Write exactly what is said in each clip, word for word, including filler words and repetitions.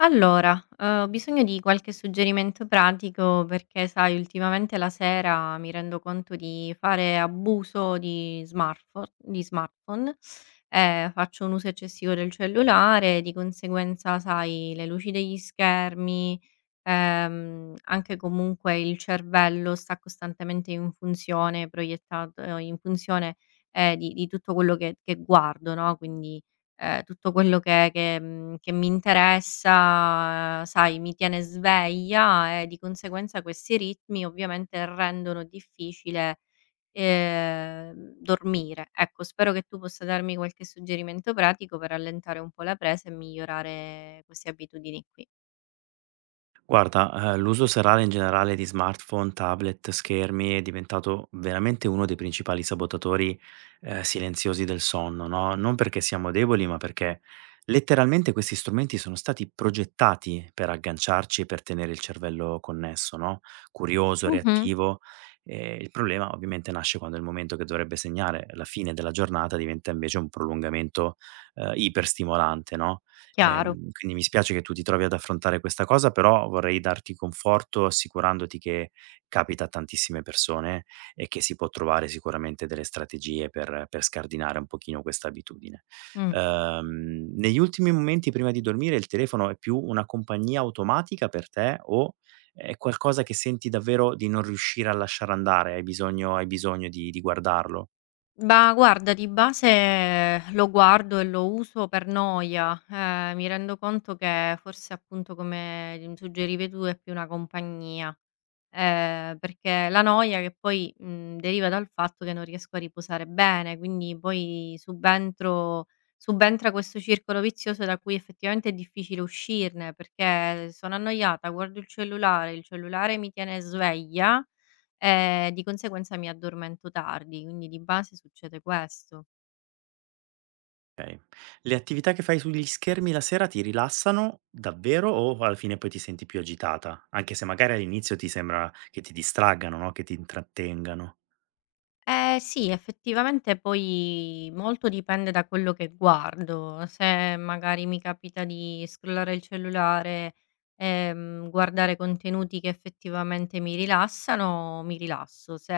Allora, ehm, ho bisogno di qualche suggerimento pratico perché, sai, ultimamente la sera mi rendo conto di fare abuso di smartphone di smartphone, ehm, faccio un uso eccessivo del cellulare, di conseguenza, sai, le luci degli schermi, ehm, anche comunque il cervello sta costantemente in funzione, proiettat ehm, in funzione, ehm, di di tutto quello che che guardo, no, quindi ehm, tutto quello che che mhmm, che mi interessa, sai, mi tiene sveglia e di conseguenza questi ritmi ovviamente rendono difficile, ehm, dormire. Ecco, spero che tu possa darmi qualche suggerimento pratico per allentare un po' la presa e migliorare queste abitudini qui. Guarda, eh, l'uso serale in generale di smartphone, tablet, schermi è diventato veramente uno dei principali sabotatori eh, silenziosi del sonno, no? Non perché siamo deboli, ma perché letteralmente questi strumenti sono stati progettati per agganciarci e per tenere il cervello connesso, no? Curioso, Mh-mh, reattivo. E il problema ovviamente nasce quando il momento che dovrebbe segnare la fine della giornata diventa invece un prolungamento eh, iperstimolante, no? chiaro. Ehm, quindi mi spiace che tu ti trovi ad affrontare questa cosa, però vorrei darti conforto assicurandoti che capita a tantissime persone e che si può trovare sicuramente delle strategie per, per scardinare un pochino questa abitudine. Mh. Ehm, negli ultimi momenti prima di dormire il telefono è più una compagnia automatica per te o è qualcosa che senti davvero di non riuscire a lasciare andare? Hai bisogno, hai bisogno di di guardarlo? Ma guarda, di base lo guardo e lo uso per noia. Ehm, mi rendo conto che forse, appunto, come, mhmm, suggerivi tu, è più una compagnia. Ehm, perché la noia che poi, mhmm, deriva dal fatto che non riesco a riposare bene, quindi poi subentro subentra questo circolo vizioso da cui effettivamente è difficile uscirne, perché sono annoiata, guardo il cellulare, il cellulare mi tiene sveglia e di conseguenza mi addormento tardi, quindi di base succede questo. Okay. Le attività che fai sugli schermi la sera ti rilassano davvero o alla fine poi ti senti più agitata? Anche se magari all'inizio ti sembra che ti distraggano, no, che ti intrattengano. Eh sì, effettivamente poi molto dipende da quello che guardo. Se magari mi capita di scrollare il cellulare, ehm, guardare contenuti che effettivamente mi rilassano, mi rilasso. Se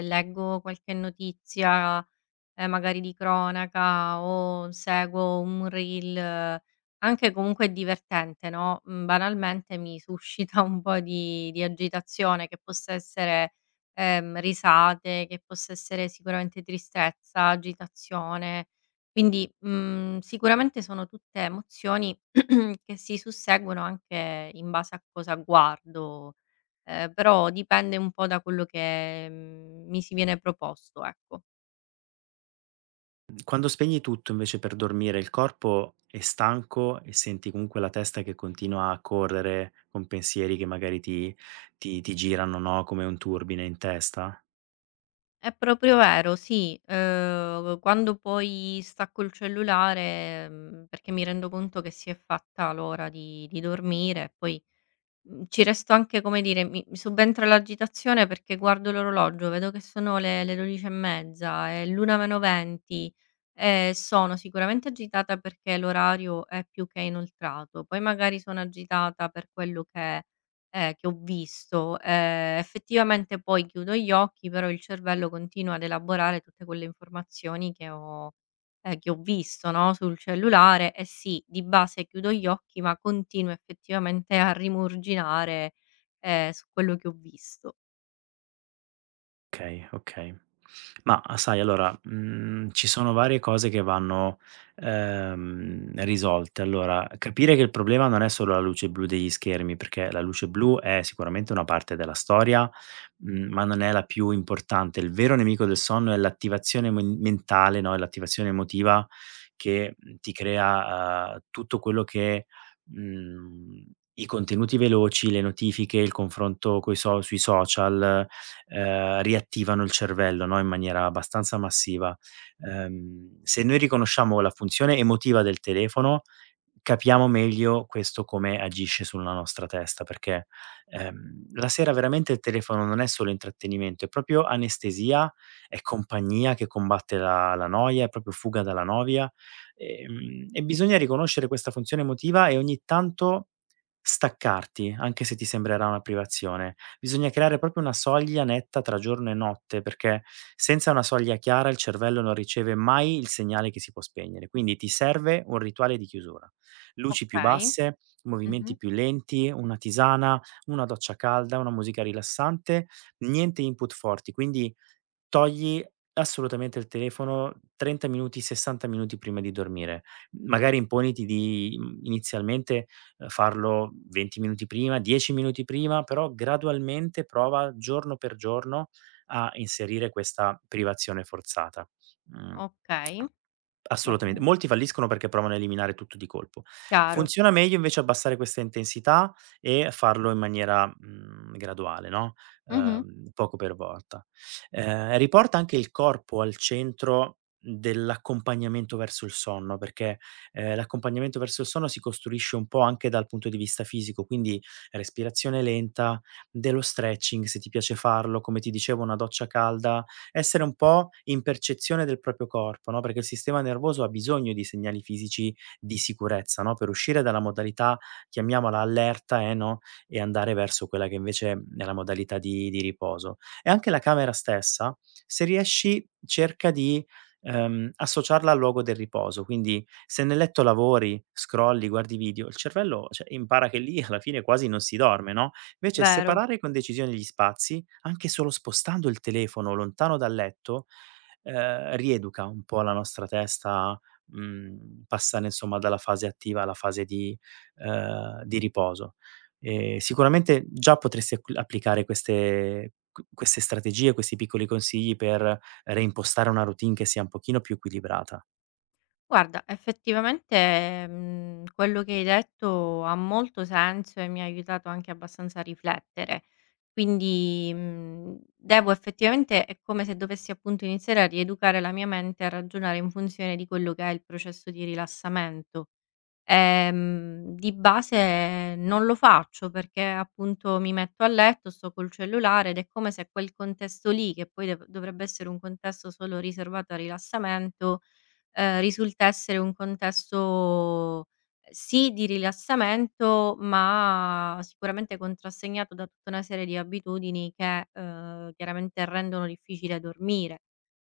leggo qualche notizia ehm, magari di cronaca o seguo un reel, eh, anche comunque divertente, no, mhmm, banalmente mi suscita un po' di di agitazione che possa essere, ehm, risate, che possa essere sicuramente tristezza, agitazione. Quindi, mhmm, sicuramente sono tutte emozioni che si susseguono anche in base a cosa guardo, ehm, però dipende un po' da quello che, mhmm, mi si viene proposto, ecco. Quando spegni tutto invece per dormire, il corpo è stanco e senti comunque la testa che continua a correre con pensieri che magari ti ti ti girano, no, come un turbine in testa? È proprio vero, sì. Uhm, quando poi stacco il cellulare, mhmm, perché mi rendo conto che si è fatta l'ora di di dormire e poi Mhmm, ci resto anche come dire, mi mi subentra l'agitazione perché guardo l'orologio, vedo che sono le le dodici e mezza, è l'una meno venti. Ehm, sono sicuramente agitata perché l'orario è più che inoltrato, poi magari sono agitata per quello che ehm, che ho visto. Ehm, effettivamente poi chiudo gli occhi, però il cervello continua ad elaborare tutte quelle informazioni che ho ehm, che ho visto, no, sul cellulare e sì, di base chiudo gli occhi, ma continuo effettivamente a rimurginare, ehm, su quello che ho visto. Okay, okay. Ma sai allora, mhmm, ci sono varie cose che vanno, ehm, risolte. Allora, capire che il problema non è solo la luce blu degli schermi, perché la luce blu è sicuramente una parte della storia, mhmm, ma non è la più importante. Il vero nemico del sonno è l'attivazione men mentale, no, è l'attivazione emotiva che, mhmm, ti crea, uhm, tutto quello che mhmm, i contenuti veloci, le notifiche, il confronto coi so sui social ehm, riattivano il cervello, no, in maniera abbastanza massiva. Ehm, se noi riconosciamo la funzione emotiva del telefono, capiamo meglio questo come agisce sulla nostra testa, perché, ehm, la sera veramente il telefono non è solo intrattenimento, è proprio anestesia, è compagnia che combatte la la noia, è proprio fuga dalla noia, ehm, e bisogna riconoscere questa funzione emotiva e ogni tanto staccarti, anche se ti sembrerà una privazione. Bisogna creare proprio una soglia netta tra giorno e notte, perché senza una soglia chiara il cervello non riceve mai il segnale che si può spegnere. Quindi ti serve un rituale di chiusura. Luci più Okay. basse, Mh-mh. movimenti più lenti, una tisana, una doccia calda, una musica rilassante, niente input forti. Quindi togli assolutamente il telefono trenta minuti, sessanta minuti prima di dormire. Magari imponiti di, mhmm, inizialmente, ehm, farlo venti minuti prima, dieci minuti prima, però gradualmente prova giorno per giorno a inserire questa privazione forzata. Mhmm Okay. Va Assolutamente. bene. Molti falliscono perché provano a eliminare tutto di colpo. Mh. Chiaro. Funziona meglio invece abbassare questa intensità e farlo in maniera, mhmm, graduale, no, Mh-mh. ehm, poco per volta. Mh-mh. Ehm, riporta anche il corpo al centro dell'accompagnamento verso il sonno, perché, ehm, l'accompagnamento verso il sonno si costruisce un po' anche dal punto di vista fisico, quindi respirazione lenta, dello stretching se ti piace farlo, come ti dicevo una doccia calda, essere un po' in percezione del proprio corpo, no, perché il sistema nervoso ha bisogno di segnali fisici di sicurezza, no, per uscire dalla modalità, chiamiamola allerta, eh, no, e andare verso quella che invece è la modalità di di riposo. E anche la camera stessa, se riesci, cerca di, ehm, associarla al luogo del riposo. Quindi se nel letto lavori, scrolli, guardi video, il cervello, cioè, impara che lì alla fine quasi non si dorme, no, invece Vero. separare con decisione gli spazi anche solo spostando il telefono lontano dal letto, ehm, rieduca un po' la nostra testa, mhmm, passare insomma dalla fase attiva alla fase di ehm, di riposo. Ehm, sicuramente già potresti acqui applicare queste q queste strategie, questi piccoli consigli per reimpostare una routine che sia un pochino più equilibrata. Guarda, effettivamente, mhmm, quello che hai detto ha molto senso e mi ha aiutato anche abbastanza a riflettere. Quindi, mhmm, devo effettivamente è come se dovessi appunto iniziare a rieducare la mia mente a ragionare in funzione di quello che è il processo di rilassamento. Ehm, di base non lo faccio perché appunto mi metto a letto, sto col cellulare ed è come se quel contesto lì, che poi dev dovrebbe essere un contesto solo riservato al rilassamento, ehm, risulta essere un contesto, eh, sì di rilassamento, ma sicuramente contrassegnato da tutta una serie di abitudini che, ehm, chiaramente rendono difficile dormire.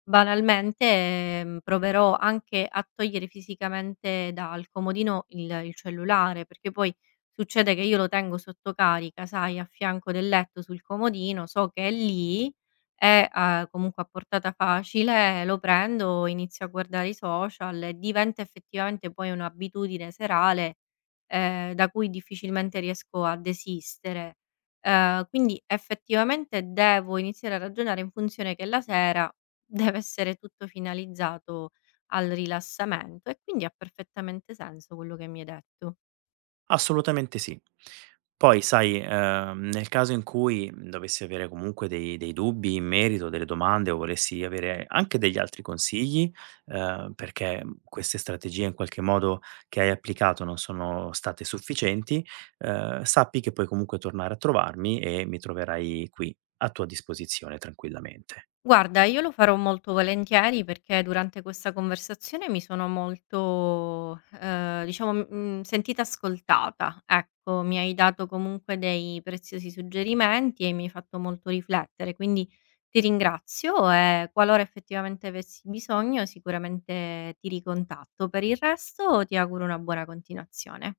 Banalmente, ehm, proverò anche a togliere fisicamente dal comodino il il cellulare, perché poi succede che io lo tengo sotto carica, sai, a fianco del letto sul comodino, so che è lì è a comunque a portata facile, lo prendo, inizio a guardare i social e diventa effettivamente poi un'abitudine serale, ehm, da cui difficilmente riesco a desistere. Ehm, quindi effettivamente devo iniziare a ragionare in funzione che la sera deve essere tutto finalizzato al rilassamento e quindi ha perfettamente senso quello che mi hai detto. Assolutamente sì. Poi sai, ehm, nel caso in cui, mhmm, dovessi avere comunque dei dei dubbi in merito, delle domande o volessi avere anche degli altri consigli, ehm, perché, mhmm, queste strategie in qualche modo che hai applicato non sono state sufficienti, ehm, sappi che puoi comunque tornare a trovarmi e mi troverai qui a tua disposizione tranquillamente. Guarda, io lo farò molto volentieri perché durante questa conversazione mi sono molto, ehm, diciamo, mhmm, sentita ascoltata. Ecco, mi hai dato comunque dei preziosi suggerimenti e mi hai fatto molto riflettere, quindi ti ringrazio e qualora effettivamente avessi bisogno sicuramente ti ricontatto. Per il resto ti auguro una buona continuazione.